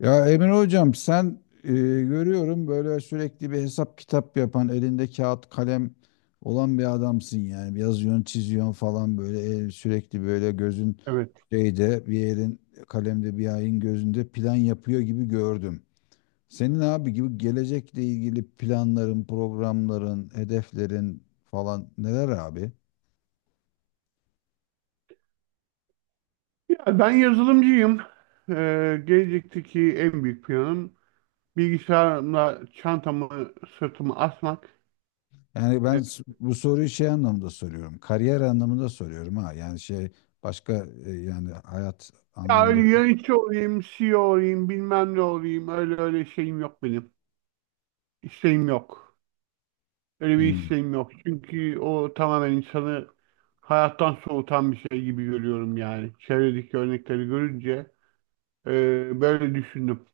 Ya Emre Hocam sen görüyorum böyle sürekli bir hesap kitap yapan elinde kağıt kalem olan bir adamsın. Yani yazıyorsun çiziyorsun falan böyle sürekli böyle gözün Evet. şeyde, bir elin kalemde, bir ayın gözünde plan yapıyor gibi gördüm. Senin abi gibi gelecekle ilgili planların, programların, hedeflerin falan neler abi? Ya ben yazılımcıyım. Gelecekteki en büyük planım bilgisayarımla çantamı sırtıma asmak. Yani ben Ee, bu soruyu şey anlamında soruyorum. Kariyer anlamında soruyorum ha. Yani şey, başka, yani hayat ya anlamında. öyle yönetici olayım, CEO olayım, bilmem ne olayım. Öyle öyle şeyim yok benim. İsteğim yok. Öyle bir Hmm. isteğim yok. Çünkü o tamamen insanı hayattan soğutan bir şey gibi görüyorum yani. Çevredeki örnekleri görünce böyle düşündüm.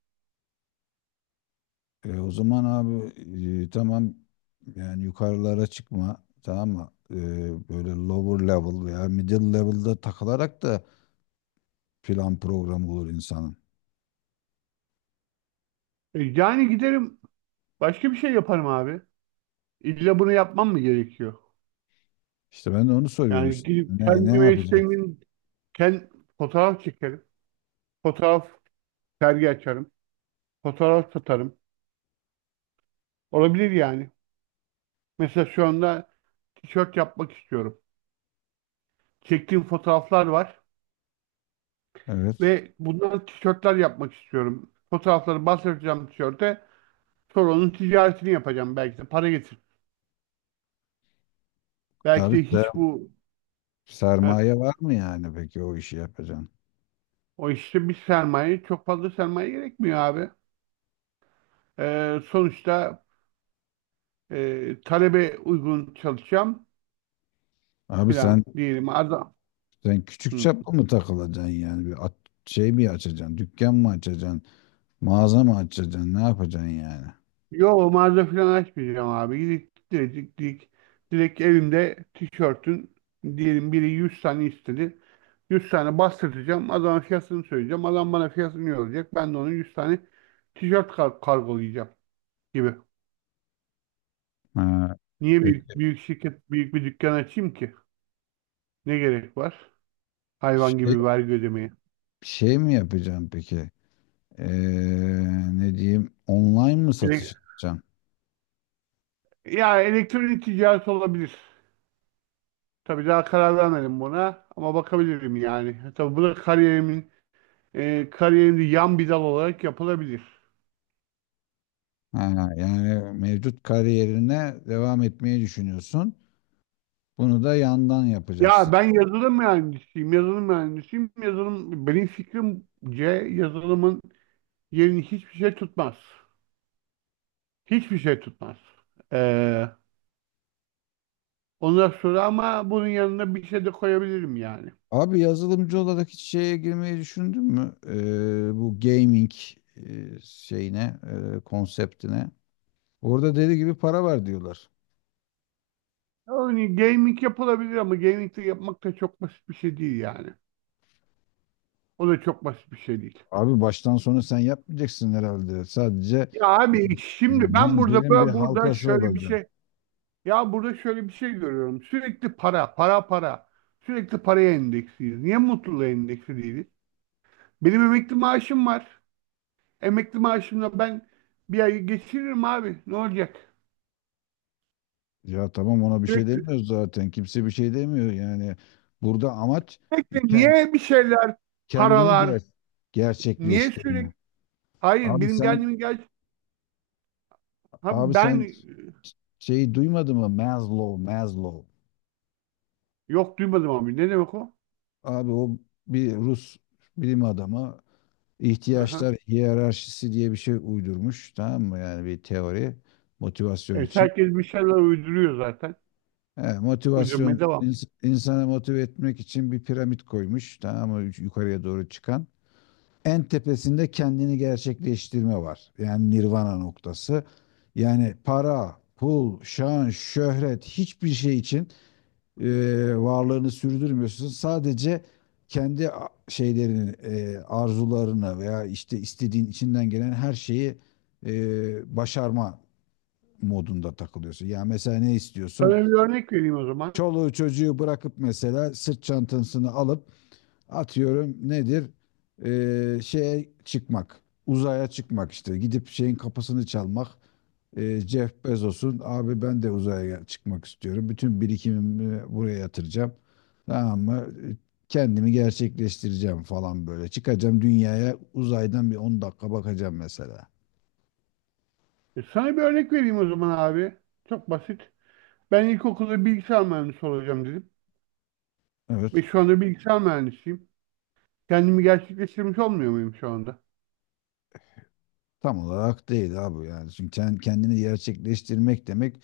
O zaman abi, tamam, yani yukarılara çıkma, tamam mı? Böyle lower level veya middle level'da takılarak da plan programı olur insanın. Yani giderim başka bir şey yaparım abi. İlla bunu yapmam mı gerekiyor? İşte ben de onu soruyorum Yani işte. gidip Ne, ne kendime yapacak? isteğimin kend, fotoğraf çekerim. Fotoğraf sergi açarım. Fotoğraf satarım. Olabilir yani. Mesela şu anda tişört yapmak istiyorum. Çektiğim fotoğraflar var Evet. ve bundan tişörtler yapmak istiyorum. Fotoğrafları bastıracağım tişörte. Sonra onun ticaretini yapacağım. Belki de para getir. Belki Abi de hiç bu heh, sermaye var mı yani, peki o işi yapacaksın? o işte bir sermaye çok fazla sermaye gerekmiyor abi. Sonuçta talebe uygun çalışacağım Abi sen, filan diyelim. Adam. sen küçük Hı. çaplı mı takılacaksın yani? Şey mi açacaksın? Dükkan mı açacaksın? Mağaza mı açacaksın? Ne yapacaksın yani? Yo, mağaza falan açmayacağım abi. Gidip direkt evimde tişörtün diyelim biri 100 tane istedi. 100 tane bastıracağım. Adama fiyatını söyleyeceğim. Adam bana fiyatını yollayacak. Ben de onun 100 tane tişört kargolayacağım gibi. Ha, Niye büyük, peki. büyük şirket, büyük bir dükkan açayım ki? Ne gerek var? Hayvan Şey, gibi vergi ödemeye. şey mi yapacaksın peki? Ne diyeyim? Online mı satış Ele- yapacaksın? elektronik ticaret olabilir. Tabii daha karar vermedim buna ama bakabilirim yani. Tabii bu da kariyerinde yan bir dal olarak yapılabilir. Ha, yani mevcut kariyerine devam etmeyi düşünüyorsun. Bunu da yandan yapacaksın. Ya ben yazılım mühendisiyim, yazılım mühendisiyim. Yazılım, benim fikrimce yazılımın yerini hiçbir şey tutmaz. Hiçbir şey tutmaz. Ee, ondan sonra ama bunun yanına bir şey de koyabilirim yani. Abi yazılımcı olarak hiç şeye girmeyi düşündün mü? Bu gaming, şeyine, konseptine. Orada deli gibi para var diyorlar. Yani gaming yapılabilir ama gaming de yapmak da çok basit bir şey değil yani. O da çok basit bir şey değil. Abi baştan sona sen yapmayacaksın herhalde. Sadece Ya abi, şimdi ben burada zincirin bir bö- burada halkası şöyle bir olacak. şey ya burada şöyle bir şey görüyorum. Sürekli para, para, para. Sürekli paraya endeksliyiz. Niye mutluluğa endeksli değiliz? Benim emekli maaşım var. Emekli maaşımla ben bir ay geçiririm abi. Ne olacak? Ya tamam, ona bir şey Sürekli, demiyoruz zaten. Kimse bir şey demiyor. Yani burada amaç sürekli ken- niye bir şeyler, kendini paralar, niye gerçekleştirme. sürekli? Hayır, Abi benim sen, kendimi abi Abi ben. sen şeyi duymadın mı? Maslow, Maslow. Yok, duymadım abi. Ne demek o? Abi o bir Rus bilim adamı, Aha. ihtiyaçlar hiyerarşisi diye bir şey uydurmuş. Tamam mı? Yani bir teori motivasyon Evet, için. herkes bir şeyler uyduruyor zaten. He, motivasyon Uydurmaya devam. İnsanı motive etmek için bir piramit koymuş, tamam mı? Yukarıya doğru çıkan. En tepesinde kendini gerçekleştirme var. Yani nirvana noktası. Yani para, pul, şan, şöhret hiçbir şey için e, varlığını sürdürmüyorsun. Sadece şeylerini, arzularını veya işte istediğin, içinden gelen her şeyi başarma modunda takılıyorsun. Ya mesela ne istiyorsun? Sana bir örnek vereyim o zaman. Çoluğu çocuğu bırakıp mesela sırt çantasını alıp, atıyorum nedir, şeye çıkmak, uzaya çıkmak, işte gidip şeyin kapısını çalmak, Jeff Bezos'un. Abi ben de uzaya çıkmak istiyorum, bütün birikimimi buraya yatıracağım, tamam mı? Kendimi gerçekleştireceğim falan, böyle çıkacağım, dünyaya uzaydan bir 10 dakika bakacağım mesela. Sana bir örnek vereyim o zaman abi. Çok basit. Ben ilkokulda bilgisayar mühendisi olacağım dedim. Evet, Ve şu anda bilgisayar mühendisiyim. Kendimi gerçekleştirmiş olmuyor muyum şu anda? tam olarak değil abi. Yani çünkü sen, kendini gerçekleştirmek demek,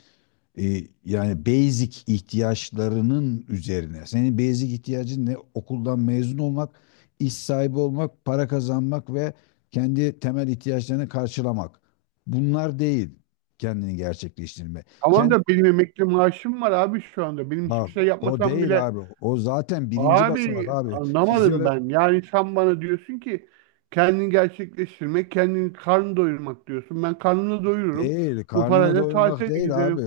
E, yani basic ihtiyaçlarının üzerine. Senin basic ihtiyacın ne? Okuldan mezun olmak, iş sahibi olmak, para kazanmak ve kendi temel ihtiyaçlarını karşılamak. Bunlar değil kendini gerçekleştirme. Tamam Kendi, da benim emekli maaşım var abi şu anda. Benim hiçbir bak şey o o yapmasam değil bile. abi. O zaten birinci basamak Abi, abi. anlamadım ben. Yani sen bana diyorsun ki kendini gerçekleştirmek, kendini karnını doyurmak diyorsun. Ben karnını doyururum. Değil, Bu karnını parayla doyurmak tatile değil abi. giderim.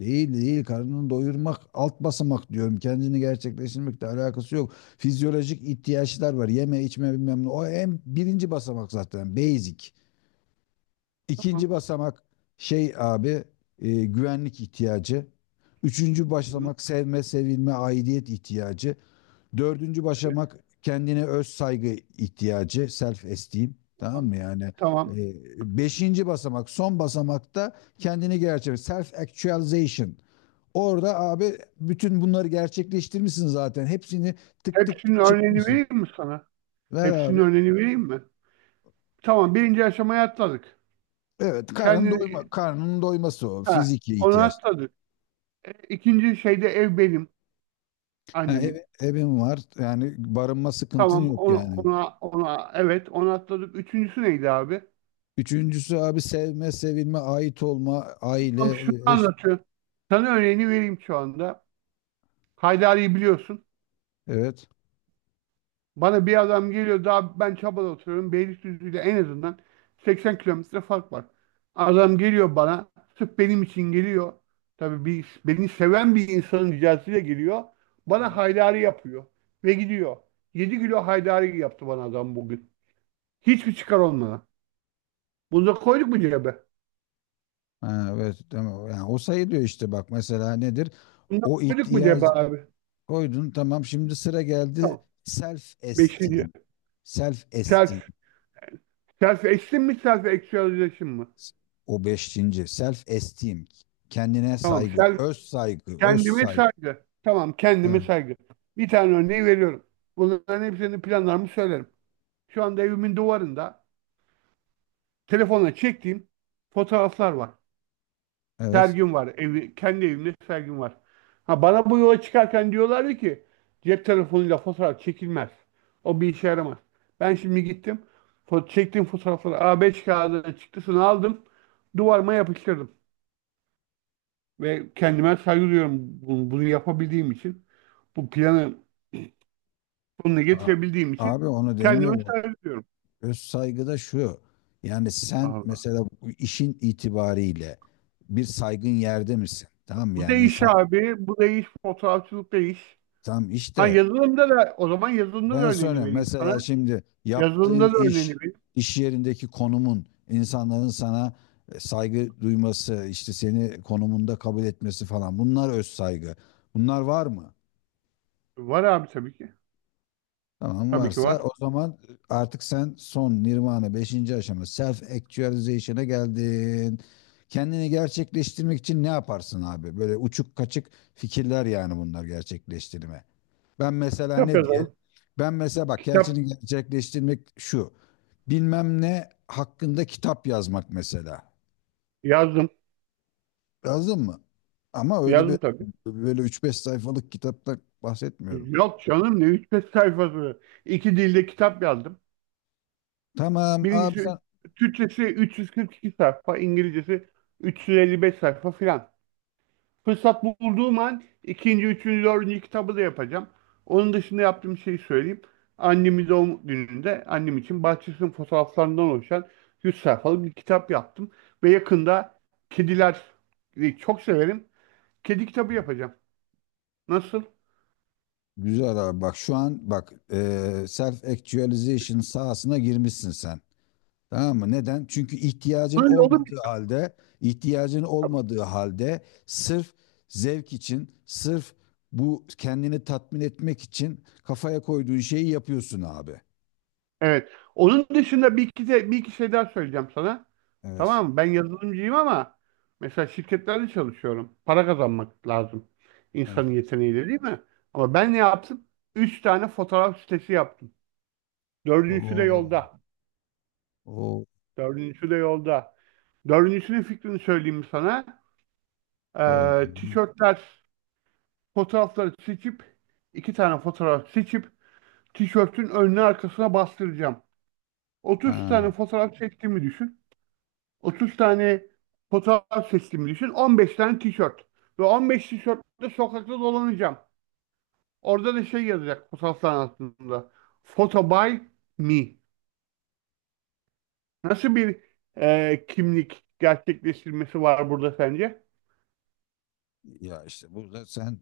Değil değil, karnını doyurmak, alt basamak diyorum. Kendini gerçekleştirmekle alakası yok. Fizyolojik ihtiyaçlar var. Yeme, içme, bilmem ne. O en birinci basamak zaten, basic. İkinci Tamam. basamak şey abi, güvenlik ihtiyacı. Üçüncü Hı, hı. basamak sevme, sevilme, aidiyet ihtiyacı. Dördüncü Evet, başamak kendine öz saygı ihtiyacı, self esteem. Tamam tamam. mı yani? Tamam. Beşinci basamak, son basamakta kendini gerçek, self actualization. Orada abi bütün bunları gerçekleştirmişsin zaten. Hepsini tık tık Hepsinin tık örneğini çıkmışsın. vereyim mi sana? Ver Hepsinin abi. örneğini vereyim mi? Tamam. Birinci aşamayı atladık. Evet, karnın Kendini doyma, karnının doyması o. ha, Fiziki onu ihtiyaç. atladık. İkinci şeyde ev benim, Ha, annemin. Evin var. Yani barınma sıkıntın Tamam. yok Ona, yani. ona, ona evet onu atladık. Üçüncüsü neydi abi? Üçüncüsü abi sevme, sevilme, ait olma, aile, Tam şunu eş. anlatıyor. Sana örneğini vereyim şu anda. Haydari'yi biliyorsun. Evet. Bana bir adam geliyor, daha ben Çaba'da oturuyorum. Beylikdüzü ile en azından 80 kilometre fark var. Adam geliyor bana. Sırf benim için geliyor. Tabii, beni seven bir insanın ricasıyla geliyor. Bana Evet. haydari yapıyor. Ve gidiyor. 7 kilo haydari yaptı bana adam bugün. Hiçbir çıkar olmadan. Bunu da koyduk mu cebe? Ha, evet tamam. Yani o sayılıyor işte, bak mesela nedir? Bunu da O koyduk mu cebe ihtiyacı abi? koydun, tamam, şimdi sıra geldi Tamam. self Beşinci. esteem. Self esteem. Selfie. Self esteem mi, self actualization mı? O beşinci, self esteem. Kendine Tamam, saygı, self, öz saygı, öz kendime saygı. saygı. Tamam, kendime Evet. saygı. Bir tane örneği veriyorum. Bunların hepsini planlarımı söylerim. Şu anda evimin duvarında telefona çektiğim fotoğraflar var. Evet. Sergim var. Kendi evimde sergim var. Ha, bana bu yola çıkarken diyorlardı ki cep telefonuyla fotoğraf çekilmez. O bir işe yaramaz. Ben şimdi gittim. Çektiğim fotoğrafları A5 kağıdına çıktısını aldım. Duvarıma yapıştırdım. Ve kendime saygı duyuyorum bunu yapabildiğim için. Bu planı sonuna A- getirebildiğim için Abi onu kendime demiyorum. saygı duyuyorum. Öz saygı da şu. Yani sen Allah. mesela bu işin itibariyle bir saygın yerde misin? Tamam mı? Bu da Yani iş insan, abi. Bu da iş. Fotoğrafçılık da iş. tam Ha, işte, yazılımda da ben örneğini soruyorum. vereyim sana. Mesela şimdi yaptığın Yazılımda da örneğini iş, vereyim. iş yerindeki konumun, insanların sana saygı duyması, işte seni konumunda kabul etmesi falan. Bunlar öz saygı. Bunlar var mı? Var abi, tabii ki. Tamam, Tabii ki varsa var. o zaman artık sen son nirvana, beşinci aşama, self actualization'a geldin. Kendini gerçekleştirmek için ne yaparsın abi? Böyle uçuk kaçık fikirler yani, bunlar gerçekleştirme. Ben mesela Kitap ne diyelim? yazarım. Ben mesela bak, Kitap gerçeğini gerçekleştirmek şu. Bilmem ne hakkında kitap yazmak mesela. yazdım. Yazdın mı? Ama öyle bir, Yazdım tabii. böyle üç beş sayfalık kitapta bahsetmiyorum. Yok canım, ne 3-5 sayfası. İki dilde kitap yazdım. Tamam abi Birincisi sen, Türkçesi 342 sayfa, İngilizcesi 355 sayfa filan. Fırsat bulduğum an ikinci, üçüncü, dördüncü kitabı da yapacağım. Onun dışında yaptığım şeyi söyleyeyim. Annemin doğum gününde annem için bahçesinin fotoğraflarından oluşan 100 sayfalık bir kitap yaptım. Ve yakında kediler çok severim. Kedi kitabı yapacağım. Nasıl? güzel abi, bak şu an bak, self actualization sahasına girmişsin sen. Tamam mı? Neden? Çünkü ihtiyacın Böyle olur. olmadığı halde, ihtiyacın olmadığı halde sırf zevk için, sırf bu kendini tatmin etmek için kafaya koyduğun şeyi yapıyorsun abi. Evet. Onun dışında bir iki şey daha söyleyeceğim sana. Evet. Tamam mı? Ben yazılımcıyım ama mesela şirketlerde çalışıyorum. Para kazanmak lazım. Evet. İnsanın yeteneğiyle değil mi? Ama ben ne yaptım? Üç tane fotoğraf sitesi yaptım. Dördüncüsü de Oo. yolda. Oo. Dördüncüsü de yolda. Dördüncüsünün fikrini söyleyeyim sana. Şöyle. Tişörtler, fotoğrafları seçip iki tane fotoğraf seçip tişörtün önüne arkasına bastıracağım. 30 Ha. tane fotoğraf çektiğimi düşün. 30 tane fotoğraf seçtiğimi düşün. 15 tane tişört. Ve 15 tişörtle sokakta dolanacağım. Orada da şey yazacak fotoğrafların altında. Photo by me. Nasıl bir kimlik gerçekleştirmesi var burada sence? Ya işte burada sen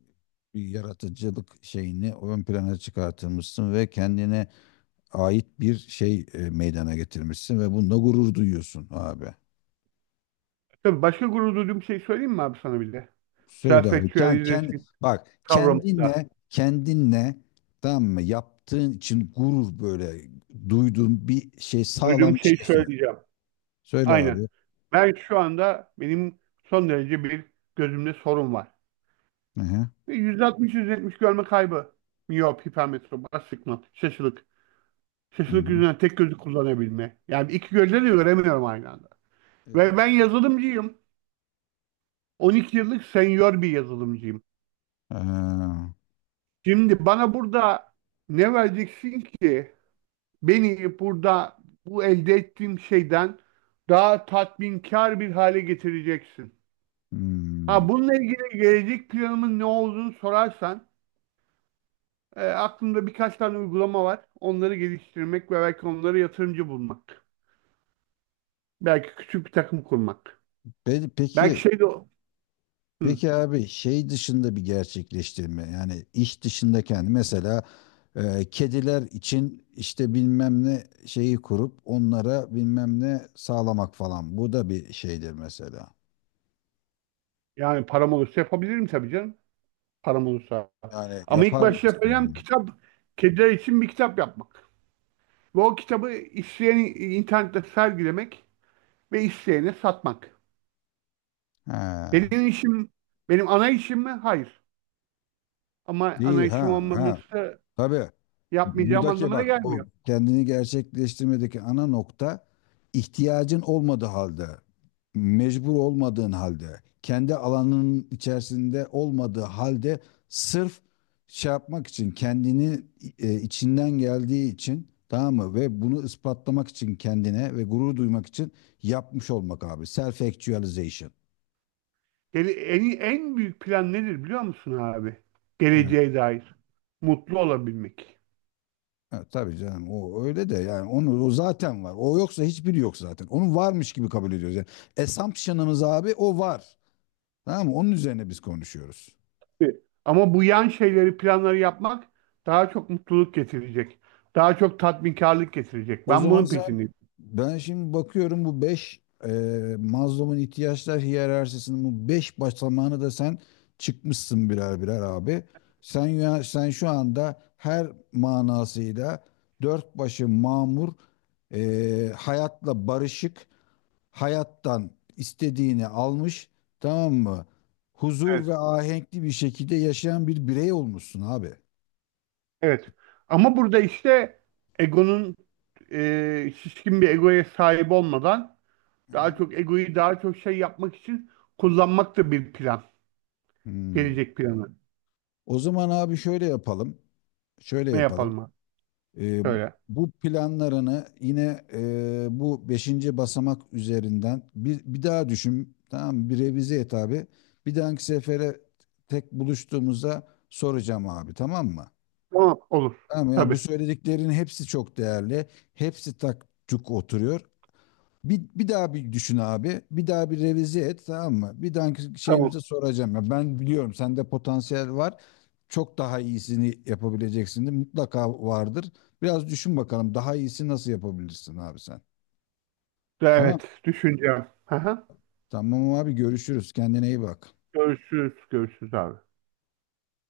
bir yaratıcılık şeyini ön plana çıkartılmışsın ve kendine ait bir şey meydana getirmişsin ve bununla gurur duyuyorsun abi. Tabii başka gurur duyduğum şey söyleyeyim mi abi sana bir de? Söyle abi. Yani Self-actualization kendi, bak kavramında. kendinle, tamam mı? Yaptığın için gurur, böyle duyduğun bir şey, sağlam Duyduğum bir şeyi şey söyle. söyleyeceğim. Söyle abi. Aynen. Ben şu anda benim son derece bir gözümde sorun var. Hı hı. Ve 160-170 görme kaybı. Miyop, hipermetrop, astigmat, şaşılık. Hı Şaşılık hı. yüzünden tek gözü kullanabilme. Yani iki gözle de göremiyorum aynı anda. Ve Evet. ben yazılımcıyım. 12 yıllık senior bir yazılımcıyım. Ee, Şimdi bana burada ne vereceksin ki beni burada bu elde ettiğim şeyden daha tatminkar bir hale getireceksin? hmm. Ha, bununla ilgili gelecek planımın ne olduğunu sorarsan, aklımda birkaç tane uygulama var. Onları geliştirmek ve belki onlara yatırımcı bulmak. Belki küçük bir takım kurmak. Belki Peki, şey de Hı. peki abi, şey dışında bir gerçekleştirme, yani iş dışında, kendi mesela kediler için işte bilmem ne şeyi kurup onlara bilmem ne sağlamak falan, bu da bir şeydir mesela. Yani param olursa yapabilirim tabii canım. Param olursa. Yani Ama ilk yapar başta yapacağım mısın? kitap, kediler için bir kitap yapmak. Ve o kitabı isteyen internette sergilemek ve isteyene satmak. Ha. Benim işim, benim ana işim mi? Hayır. Ama ana Değil işim ha ha. olmaması Tabii. yapmayacağım Buradaki anlamına bak, bu gelmiyor. kendini gerçekleştirmedeki ana nokta, ihtiyacın olmadığı halde, mecbur olmadığın halde, kendi alanının içerisinde olmadığı halde sırf şey yapmak için, kendini içinden geldiği için, tamam mı, ve bunu ispatlamak için kendine ve gurur duymak için yapmış olmak abi. Self actualization. En büyük plan nedir biliyor musun abi? Geleceğe dair. Mutlu olabilmek. Ha, tabii canım, o öyle de, yani onu, o zaten var. O yoksa hiçbiri yok zaten. Onu varmış gibi kabul ediyoruz. Yani assumption'ımız abi, o var. Tamam mı? Onun üzerine biz konuşuyoruz. Evet. Ama bu yan şeyleri, planları yapmak daha çok mutluluk getirecek. Daha çok tatminkarlık getirecek. O Ben zaman bunun sen, peşindeyim. ben şimdi bakıyorum, bu beş Maslow'un ihtiyaçlar hiyerarşisinin bu 5 basamağını da sen çıkmışsın birer birer abi. Sen ya, sen şu anda her manasıyla dört başı mamur, hayatla barışık, hayattan istediğini almış, tamam mı? Huzur Evet. ve ahenkli bir şekilde yaşayan bir birey olmuşsun abi. Evet. Ama burada işte egonun şişkin bir egoya sahip olmadan Hı daha hı. çok egoyu daha çok şey yapmak için kullanmak da bir plan. Hmm. Gelecek planı. O zaman abi şöyle yapalım. Şöyle Ne yapalım. yapalım abi? Ee, Söyle. Bu planlarını yine bu beşinci basamak üzerinden bir, bir daha düşün. Tamam mı? Bir revize et abi. Bir dahaki sefere tek buluştuğumuzda soracağım abi, tamam mı? Tamam. Olur. Tamam ya, bu Tabii. söylediklerin hepsi çok değerli. Hepsi tak tuk oturuyor. Bir, bir daha bir düşün abi. Bir daha bir revize et, tamam mı? Bir dahaki Tamam. şeyimize soracağım. Ya ben biliyorum, sende potansiyel var. Çok daha iyisini yapabileceksin de mutlaka vardır. Biraz düşün bakalım, daha iyisi nasıl yapabilirsin abi sen. Tamam. Evet, düşüneceğim. Aha. Tamam abi, görüşürüz. Kendine iyi bak. Görüşürüz, görüşürüz abi.